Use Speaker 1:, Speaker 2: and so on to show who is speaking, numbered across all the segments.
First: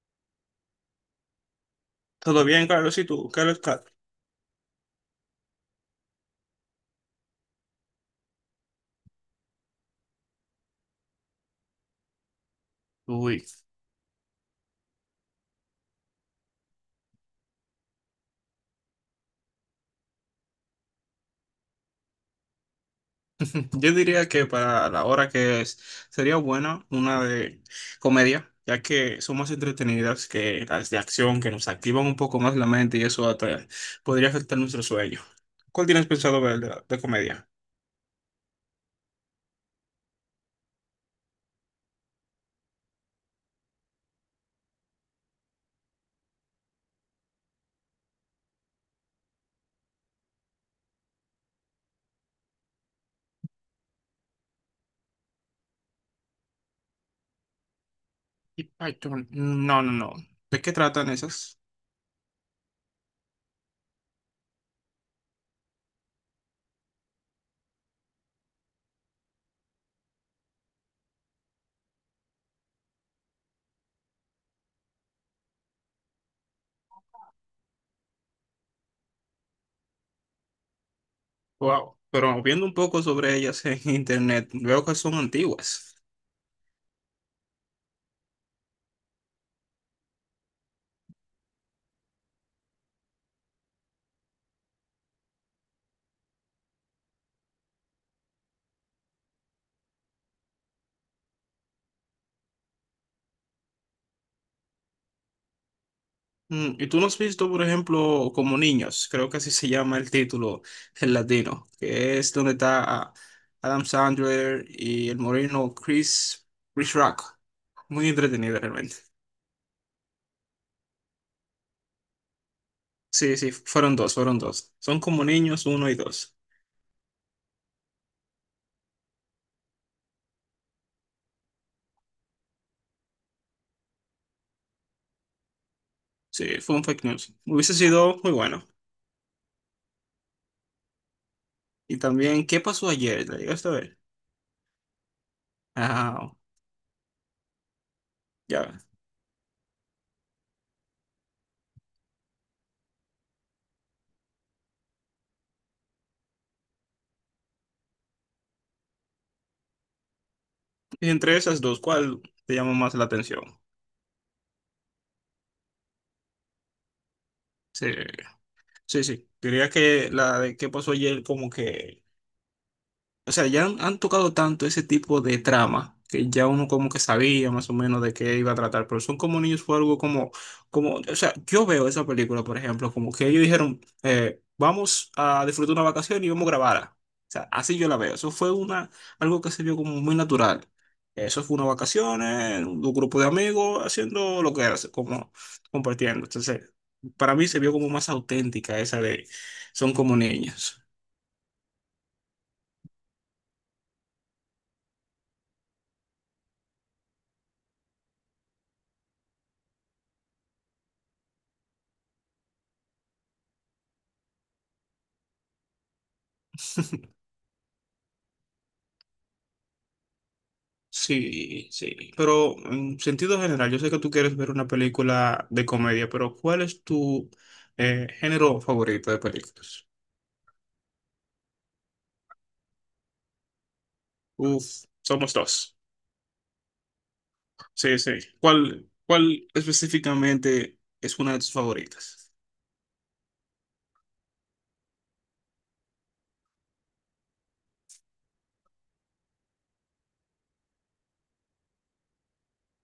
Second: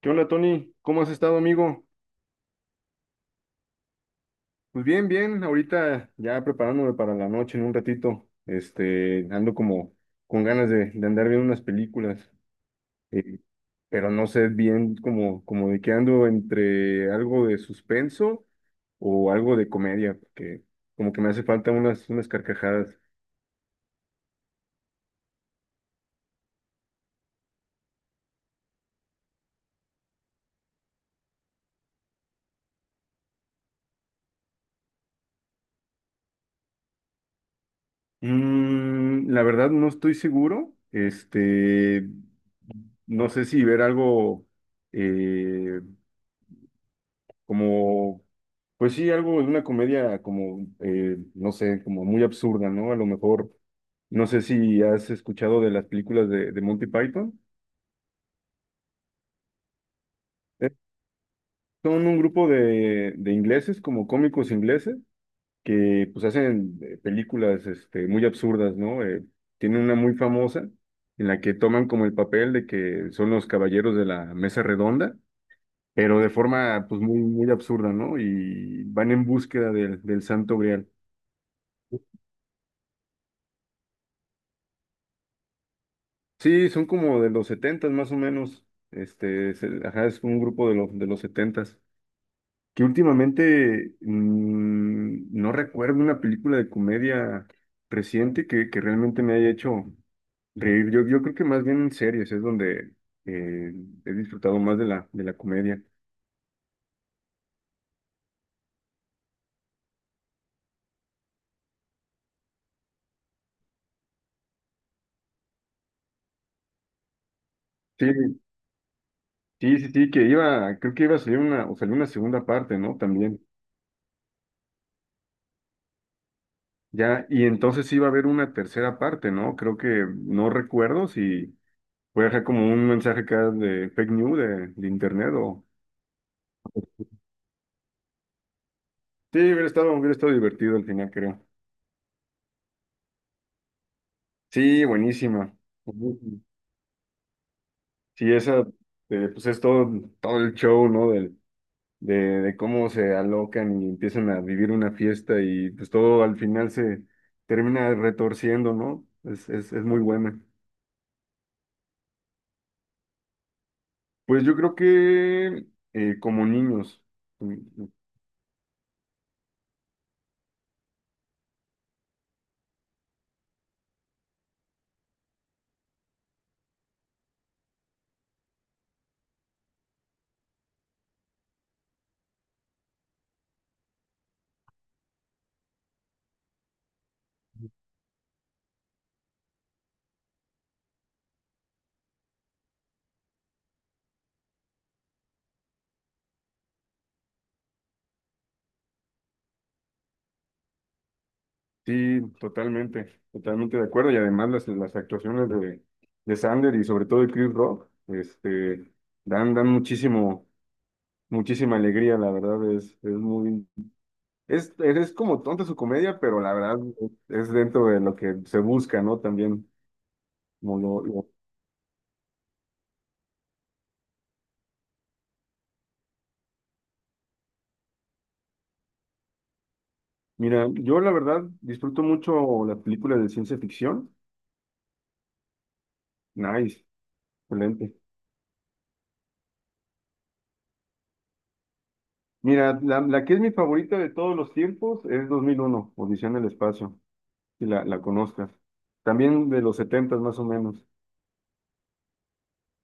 Speaker 1: ¿Qué onda, Tony? ¿Cómo has estado, amigo?
Speaker 2: Todo bien, Carlos, ¿y tú? ¿Qué lo está?
Speaker 1: Pues bien, bien, ahorita ya preparándome para la noche en un ratito. Ando como con ganas de andar viendo unas películas, eh,
Speaker 2: Uy,
Speaker 1: pero no sé bien como, como de qué ando entre algo de suspenso o algo de comedia, porque como que me hace falta unas, unas carcajadas.
Speaker 2: yo diría que para la hora que es, sería buena una de comedia, ya que son más entretenidas que las de acción, que nos activan un poco más la mente y eso hasta podría afectar nuestro sueño. ¿Cuál tienes pensado ver de comedia?
Speaker 1: La verdad no estoy seguro. No sé si ver algo. eh, Como, pues sí, algo de una comedia como, no sé, como muy absurda, ¿no? A lo mejor, no sé si has escuchado de las películas de Monty Python.
Speaker 2: Y Python. No, no, no. ¿De qué
Speaker 1: Eh,
Speaker 2: tratan esas?
Speaker 1: Son un grupo de ingleses, como cómicos ingleses, que pues hacen películas muy absurdas, ¿no? Tienen una muy famosa en la que toman como el papel de que son los caballeros de la mesa redonda, pero de forma pues muy, muy absurda, ¿no? Y van en búsqueda del Santo Grial.
Speaker 2: Wow. Pero viendo un poco sobre ellas en internet, veo que son antiguas.
Speaker 1: Sí, son como de los setentas más o menos. Ajá, es un grupo de los setentas. Que últimamente no recuerdo una película de comedia reciente que realmente me haya hecho reír. Yo creo que más bien en series es donde eh, he disfrutado más de la comedia.
Speaker 2: Mm, ¿y tú no has visto, por ejemplo, Como Niños? Creo que así se llama el título en latino, que es donde está Adam Sandler y el moreno Chris, Chris Rock. Muy
Speaker 1: Sí,
Speaker 2: entretenido realmente.
Speaker 1: sí, sí, sí, que iba, creo que iba a salir una, o salió una segunda parte, ¿no?
Speaker 2: Sí,
Speaker 1: También.
Speaker 2: sí, fueron dos, fueron dos. Son Como Niños uno y dos.
Speaker 1: Ya, y entonces iba a haber una tercera parte, ¿no? Creo que no recuerdo si. Voy a dejar como un mensaje acá de fake news de internet o...
Speaker 2: Sí, fue un fake news. Hubiese sido muy bueno.
Speaker 1: Sí, hubiera estado divertido al final, creo.
Speaker 2: Y también, ¿qué pasó ayer? ¿La llegaste a ver?
Speaker 1: Sí, buenísima.
Speaker 2: Ah,
Speaker 1: Sí, esa,
Speaker 2: ya.
Speaker 1: pues es todo, todo el show, ¿no? De, de cómo se alocan y empiezan a vivir una fiesta y pues todo al final se termina retorciendo, ¿no? Es muy buena.
Speaker 2: Y entre esas dos, ¿cuál te llamó más la atención?
Speaker 1: Pues yo creo que como niños.
Speaker 2: Sí, sí, sí. Diría que la de qué pasó ayer como que, o sea, ya han tocado tanto ese tipo de trama que ya uno como que sabía más o menos de qué iba a tratar, pero Son como niños fue algo como, como, o sea, yo veo esa película, por ejemplo, como que ellos dijeron, vamos a disfrutar una vacación y vamos a grabarla. O sea, así yo la veo. Eso fue una, algo que se vio como muy natural. Eso fue una vacaciones, un grupo de amigos haciendo lo que era, como compartiendo. Entonces, para mí se vio como más auténtica esa de, son como niños.
Speaker 1: Sí, totalmente, totalmente de acuerdo. Y además las actuaciones de Sander y sobre todo de Chris Rock, dan, dan muchísimo, muchísima alegría, la verdad, es muy, es como tonta su comedia, pero la verdad es dentro de lo que se busca, ¿no? También, como lo- lo-
Speaker 2: Sí, sí, pero en sentido general, yo sé que tú quieres ver una película de comedia, pero ¿cuál es tu género favorito de películas?
Speaker 1: mira, yo la verdad disfruto mucho las películas de ciencia ficción.
Speaker 2: Uf, somos dos.
Speaker 1: Nice, excelente.
Speaker 2: Sí, sí. ¿Cuál, cuál específicamente es una de tus favoritas?
Speaker 1: Mira, la que es mi favorita de todos los tiempos es dos mil uno Odisea en el espacio. Si la, la conozcas. También de los 70 más o menos.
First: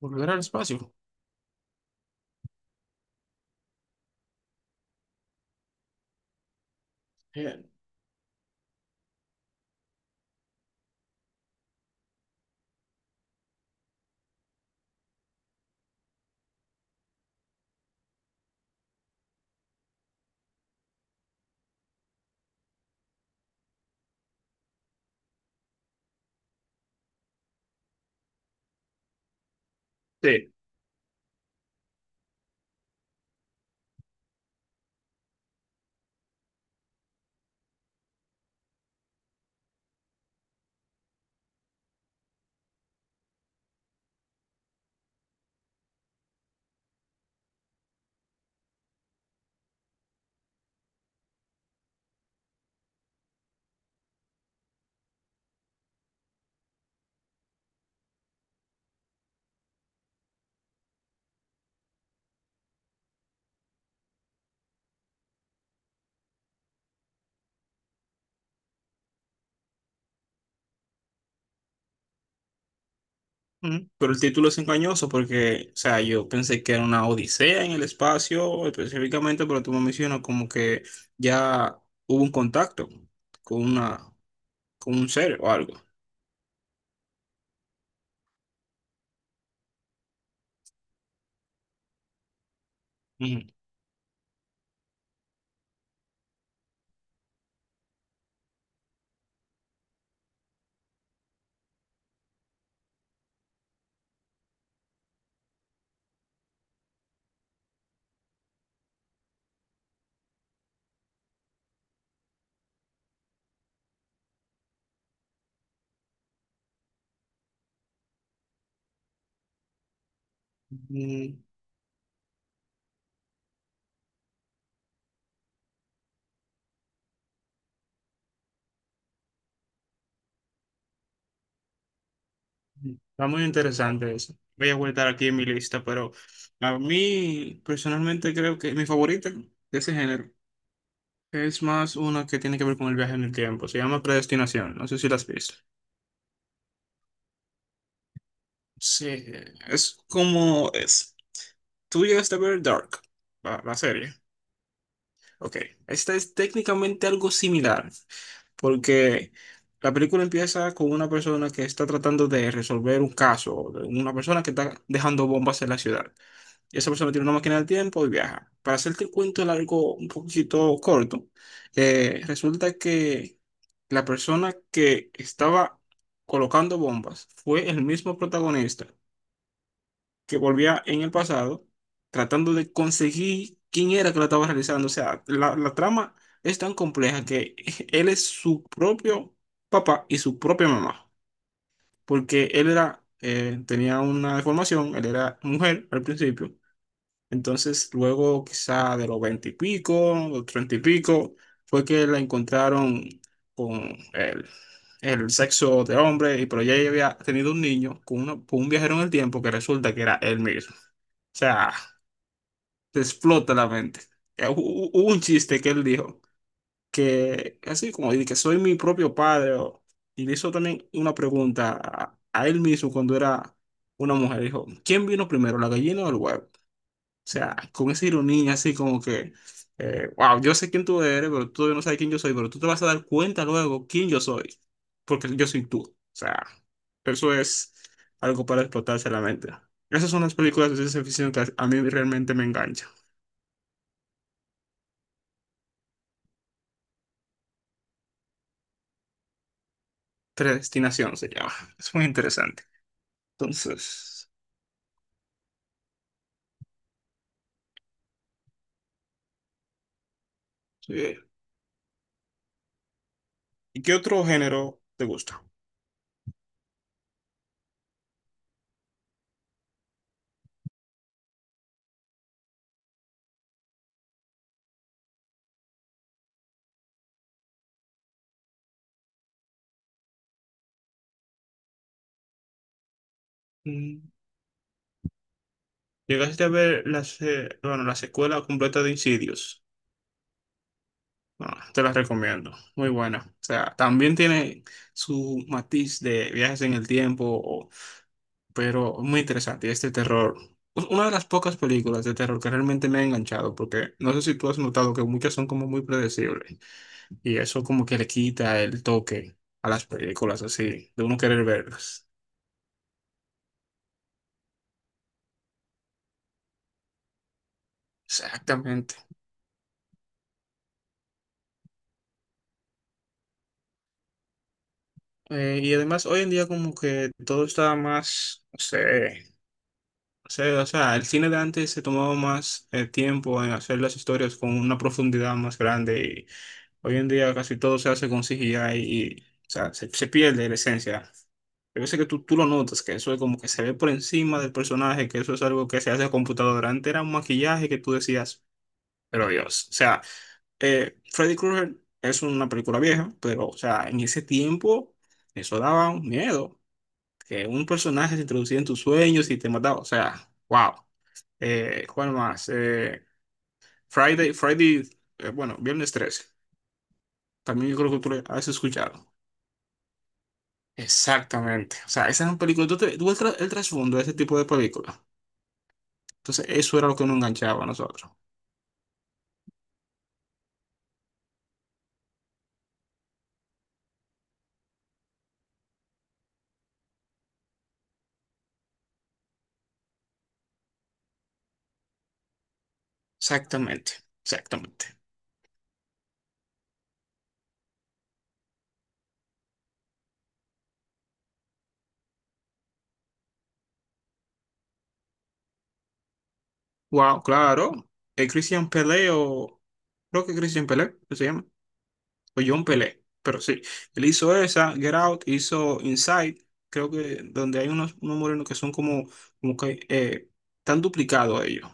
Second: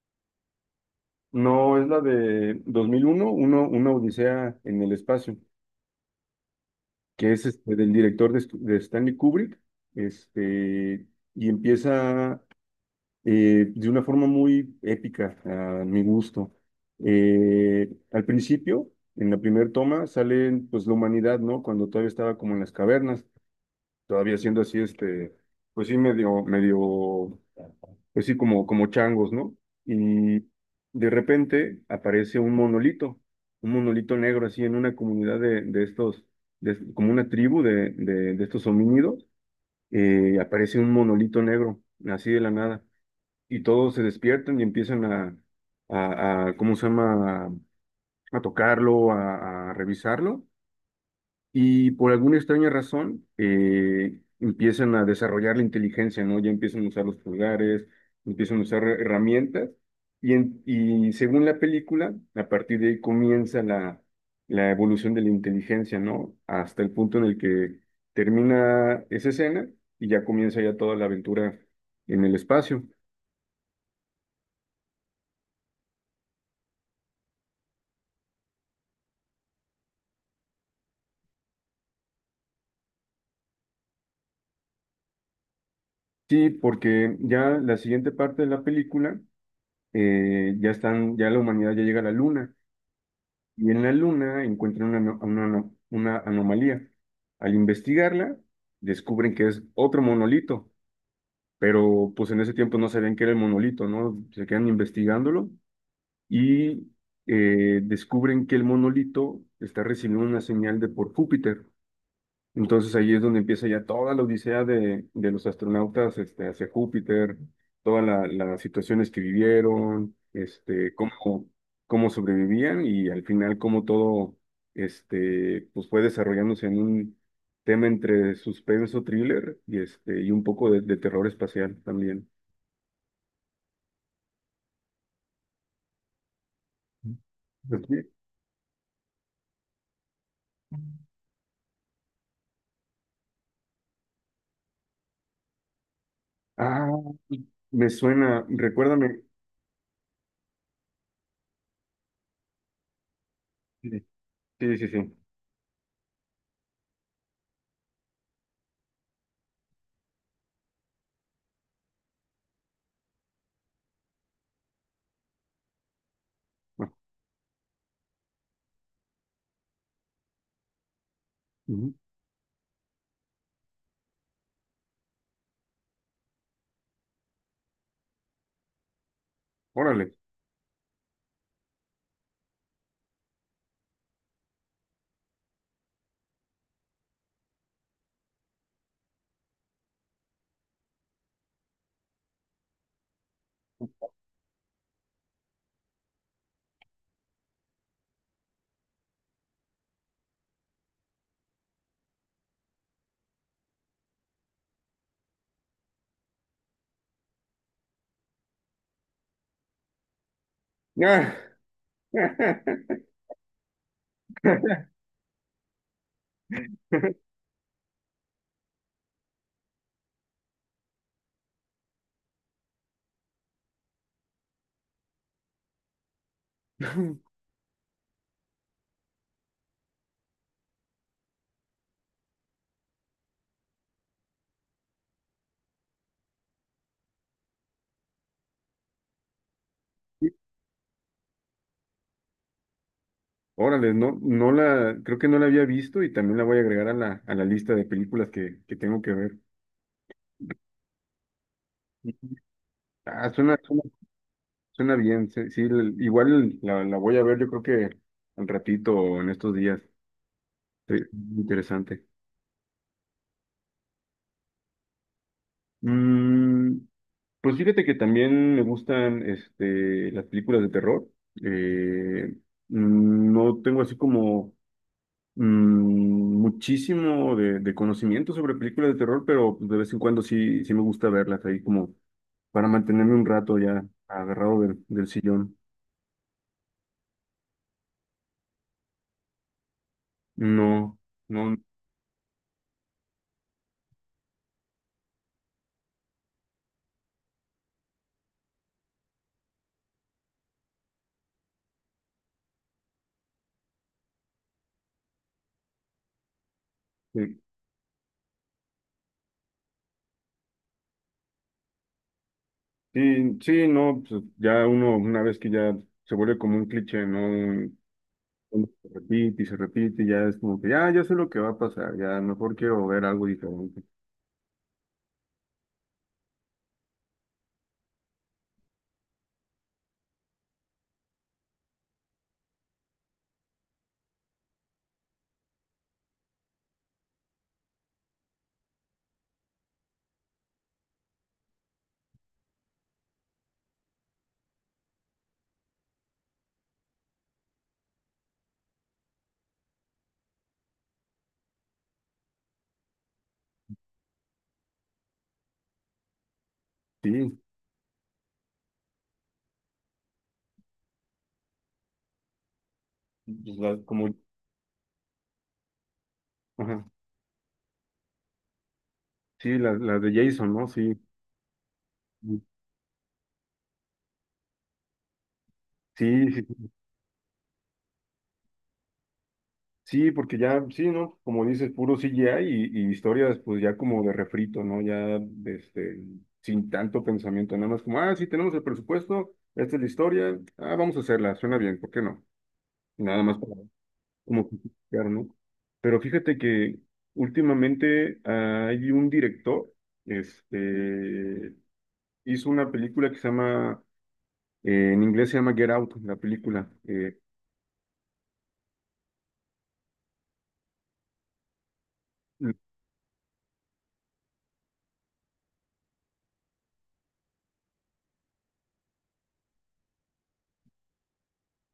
Speaker 2: Volver al espacio.
Speaker 1: No, es la de 2001, uno, uno, una Odisea en el espacio, que es
Speaker 2: Bien.
Speaker 1: del director de, de Stanley Kubrick, este, y empieza de una forma muy épica, a mi gusto. Al principio, en la primera toma, sale pues, la humanidad, ¿no? Cuando todavía estaba como en las cavernas, todavía siendo así, pues sí, medio, medio, pues sí, como, como changos, ¿no? Y
Speaker 2: Sí.
Speaker 1: de repente aparece un monolito negro así en una comunidad de estos, de- como una tribu de estos homínidos, aparece un monolito negro, así de la nada, y todos se despiertan y empiezan a, ¿cómo se llama? A tocarlo, a revisarlo. Y por alguna extraña razón, empiezan a desarrollar la inteligencia, ¿no? Ya empiezan a usar los pulgares, empiezan a usar herramientas. Y según la película, a partir de ahí comienza la evolución de la inteligencia, ¿no? Hasta el punto en el que termina esa escena y ya comienza ya toda la aventura en el espacio.
Speaker 2: Ujú. Pero el título es engañoso porque, o sea, yo pensé que era una odisea en el espacio específicamente, pero tú me mencionas como que ya hubo un contacto con una, con un ser o algo.
Speaker 1: Sí, porque ya la siguiente parte de la película, ya están, ya la humanidad ya llega a la luna.
Speaker 2: Ujú.
Speaker 1: Y en la Luna encuentran una, una anomalía. Al investigarla, descubren que es otro monolito, pero pues en ese tiempo no sabían que era el monolito, ¿no? Se quedan investigándolo y descubren que el monolito está recibiendo una señal de por Júpiter. Entonces ahí es donde empieza ya toda la odisea de los astronautas hacia Júpiter, las situaciones que vivieron,
Speaker 2: Mm,
Speaker 1: cómo, cómo sobrevivían y al final cómo todo pues fue desarrollándose en un tema entre suspenso, thriller y, y un poco de terror espacial también.
Speaker 2: está muy interesante eso. Voy a guardar aquí en mi lista, pero a mí
Speaker 1: Pues, sí.
Speaker 2: personalmente creo que mi favorita de ese género es más una que tiene que ver con el viaje en el tiempo. Se llama Predestinación. No sé si la has visto.
Speaker 1: Ah, me suena,
Speaker 2: Sí,
Speaker 1: recuérdame.
Speaker 2: es como es. Tú llegaste a ver Dark, la
Speaker 1: Sí,
Speaker 2: serie.
Speaker 1: sí, sí. Sí.
Speaker 2: Ok, esta es técnicamente algo similar, porque la película empieza con una persona que está tratando de resolver un caso, de una persona que está dejando bombas en la ciudad. Y
Speaker 1: Ah,
Speaker 2: esa persona tiene una máquina del tiempo y viaja. Para hacerte el cuento largo, un poquito corto,
Speaker 1: ujú.
Speaker 2: resulta que la persona que estaba colocando bombas fue el mismo protagonista
Speaker 1: Órale.
Speaker 2: que volvía en el pasado tratando de conseguir quién era que la estaba realizando. O sea, la trama es tan compleja que él es su propio papá y su propia mamá, porque él era, tenía una deformación, él era mujer al principio, entonces luego quizá de los veinte y pico, los treinta y pico, fue que la encontraron con el sexo de hombre, y pero ya ella había tenido un niño con, con un viajero en el tiempo que resulta que era él mismo. O
Speaker 1: Ah.
Speaker 2: sea, te explota la mente. Hubo un chiste que él dijo, que así como dice que soy mi propio padre, o- y le hizo también una pregunta a él mismo cuando era una mujer. Dijo, ¿quién vino primero, la gallina o el huevo? O sea, con esa ironía así como que, wow, yo sé quién tú eres, pero tú todavía no sabes quién yo soy, pero tú te vas a dar cuenta luego quién yo soy, porque yo soy tú. O sea, eso es algo para explotarse la mente. Esas son las películas de ciencia ficción que a mí realmente me enganchan.
Speaker 1: Órale, no, no la, creo que no la había visto y también la voy a agregar a la lista de películas que tengo que ver.
Speaker 2: Predestinación se llama. Es muy interesante.
Speaker 1: Ah, suena, suena,
Speaker 2: Entonces,
Speaker 1: suena bien, sí, sí, igual la voy a ver yo creo que al ratito o en estos días. Sí,
Speaker 2: sí.
Speaker 1: interesante.
Speaker 2: ¿Y qué otro género te gusta?
Speaker 1: Mm, pues fíjate que también me gustan las películas de terror. Eh, no tengo así como muchísimo de conocimiento sobre películas de terror, pero pues, de vez en cuando sí, sí me gusta verlas ahí como para mantenerme un rato ya
Speaker 2: Mm,
Speaker 1: agarrado del sillón.
Speaker 2: ¿llegaste a ver la, se- bueno, la secuela completa de Insidious?
Speaker 1: No, no,
Speaker 2: Bueno, te la recomiendo, muy buena. O sea, también tiene su matiz de viajes en el tiempo, o- pero muy interesante. Este terror, u- una de las pocas películas de terror que realmente me ha enganchado, porque no sé si tú has notado que muchas son como muy predecibles. Y
Speaker 1: sí,
Speaker 2: eso como que le quita el toque a las películas así, de uno querer verlas.
Speaker 1: sí, sí, no, pues, ya uno, una vez que ya se vuelve como un cliché, ¿no? Uno
Speaker 2: Exactamente.
Speaker 1: se repite, y ya es como que ya, ya sé lo que va a pasar, ya mejor quiero ver algo diferente.
Speaker 2: Y además hoy en día como que todo está más, no sé, no sé, o sea, el cine de antes se tomaba más tiempo en hacer las historias con una profundidad más grande y hoy en día casi todo se hace con CGI y, o sea, se pierde la esencia. Yo veces que tú lo notas, que eso es como que se ve por encima del personaje, que eso es algo que se hace a computadora. Antes era un maquillaje que tú decías, pero Dios, o sea, Freddy Krueger es una película vieja, pero, o sea, en ese tiempo eso daba un miedo,
Speaker 1: Sí,
Speaker 2: que un personaje se introducía en tus sueños y te mataba, o sea, wow. ¿Cuál más?
Speaker 1: pues, como,
Speaker 2: Friday, Friday, bueno, Viernes 13,
Speaker 1: ajá,
Speaker 2: también yo creo que tú le has escuchado.
Speaker 1: sí, las de Jason, ¿no? Sí,
Speaker 2: Exactamente, o sea, esas son películas, tú, tú ves el, el trasfondo de ese tipo de películas.
Speaker 1: sí, sí.
Speaker 2: Entonces, eso era lo que nos enganchaba a nosotros.
Speaker 1: Sí, porque ya, sí, ¿no? Como dices, puro CGI y historias, pues ya como de refrito, ¿no? Ya, este, sin tanto pensamiento, nada más como, ah, sí, tenemos el presupuesto, esta es la historia, ah, vamos a hacerla, suena bien, ¿por qué no? Nada más para,
Speaker 2: Exactamente,
Speaker 1: como
Speaker 2: exactamente.
Speaker 1: justificar, ¿no? Pero fíjate que últimamente hay un director, este, hizo una película que se llama, en inglés se llama Get Out, la película.
Speaker 2: Wow, claro. El Christian Pelé o... Creo que Christian Pelé, ¿qué se llama? O John Pelé, pero sí, él hizo esa, Get Out, hizo Inside, creo que donde hay unos, unos morenos que son como, como que están duplicados a ellos.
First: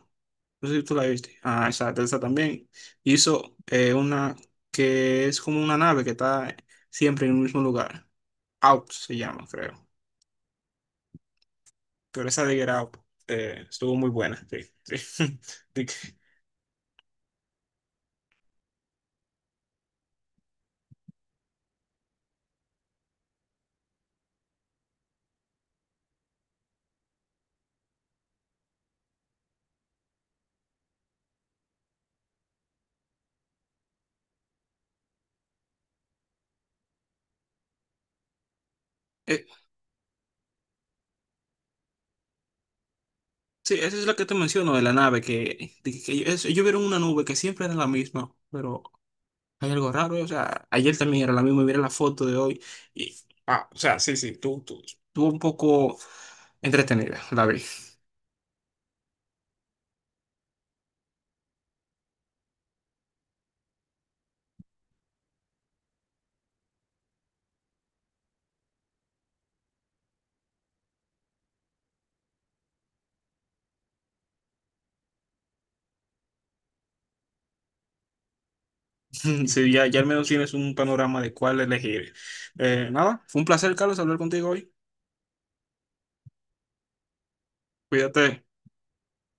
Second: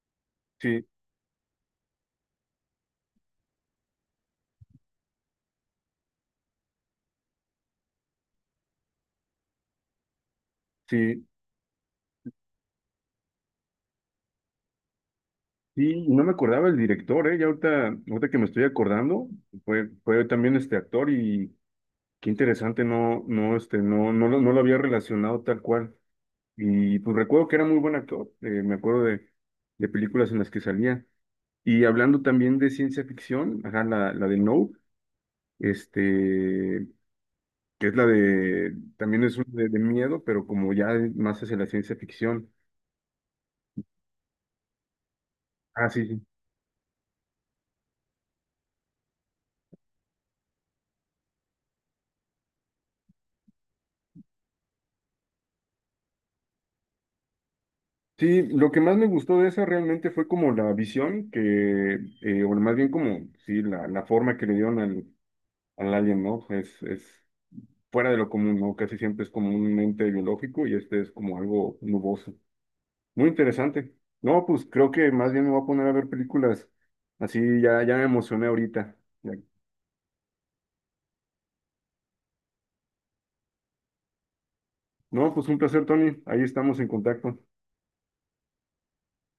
Speaker 2: No sé si
Speaker 1: Sí,
Speaker 2: tú la viste. Ah, esa también. Hizo una que es como una nave que está siempre en el mismo lugar. Out se llama, creo.
Speaker 1: sí.
Speaker 2: Pero esa de Get Out estuvo muy buena. Sí, sí. De que-
Speaker 1: Sí, no me acordaba el director, ¿eh? Ya ahorita, ahorita que me estoy acordando, fue, fue también este actor y qué interesante, no, no, no, no, no lo había relacionado tal cual. Y pues recuerdo que era muy buen actor, me acuerdo de películas en las que salía. Y hablando también de ciencia ficción, ajá, la de No, este, que es la de, también es una
Speaker 2: eh,
Speaker 1: de miedo, pero como ya más hacia la ciencia ficción.
Speaker 2: sí, esa es la que te menciono de la nave, que,
Speaker 1: Ah,
Speaker 2: de
Speaker 1: sí,
Speaker 2: que
Speaker 1: sí.
Speaker 2: ellos vieron una nube que siempre era la misma, pero hay algo raro, o sea, ayer también era la misma, mira la foto de hoy. Y, ah, o sea, sí, sí, tú, estuvo un poco entretenida, la vi.
Speaker 1: Sí, lo que más me gustó de esa realmente fue como la visión que, o más bien como, sí, la forma que le dieron al, al alien, ¿no? Es fuera de lo común, ¿no? Casi siempre es como un ente biológico y este es como algo nuboso. Muy interesante. No, pues creo que más bien me voy a poner a ver películas. Así ya, ya me emocioné ahorita. Ya.
Speaker 2: Sí, ya, ya al menos tienes un panorama de cuál elegir. Nada, fue un placer, Carlos, hablar contigo hoy.
Speaker 1: No, pues un placer, Tony. Ahí estamos en contacto.
Speaker 2: Cuídate.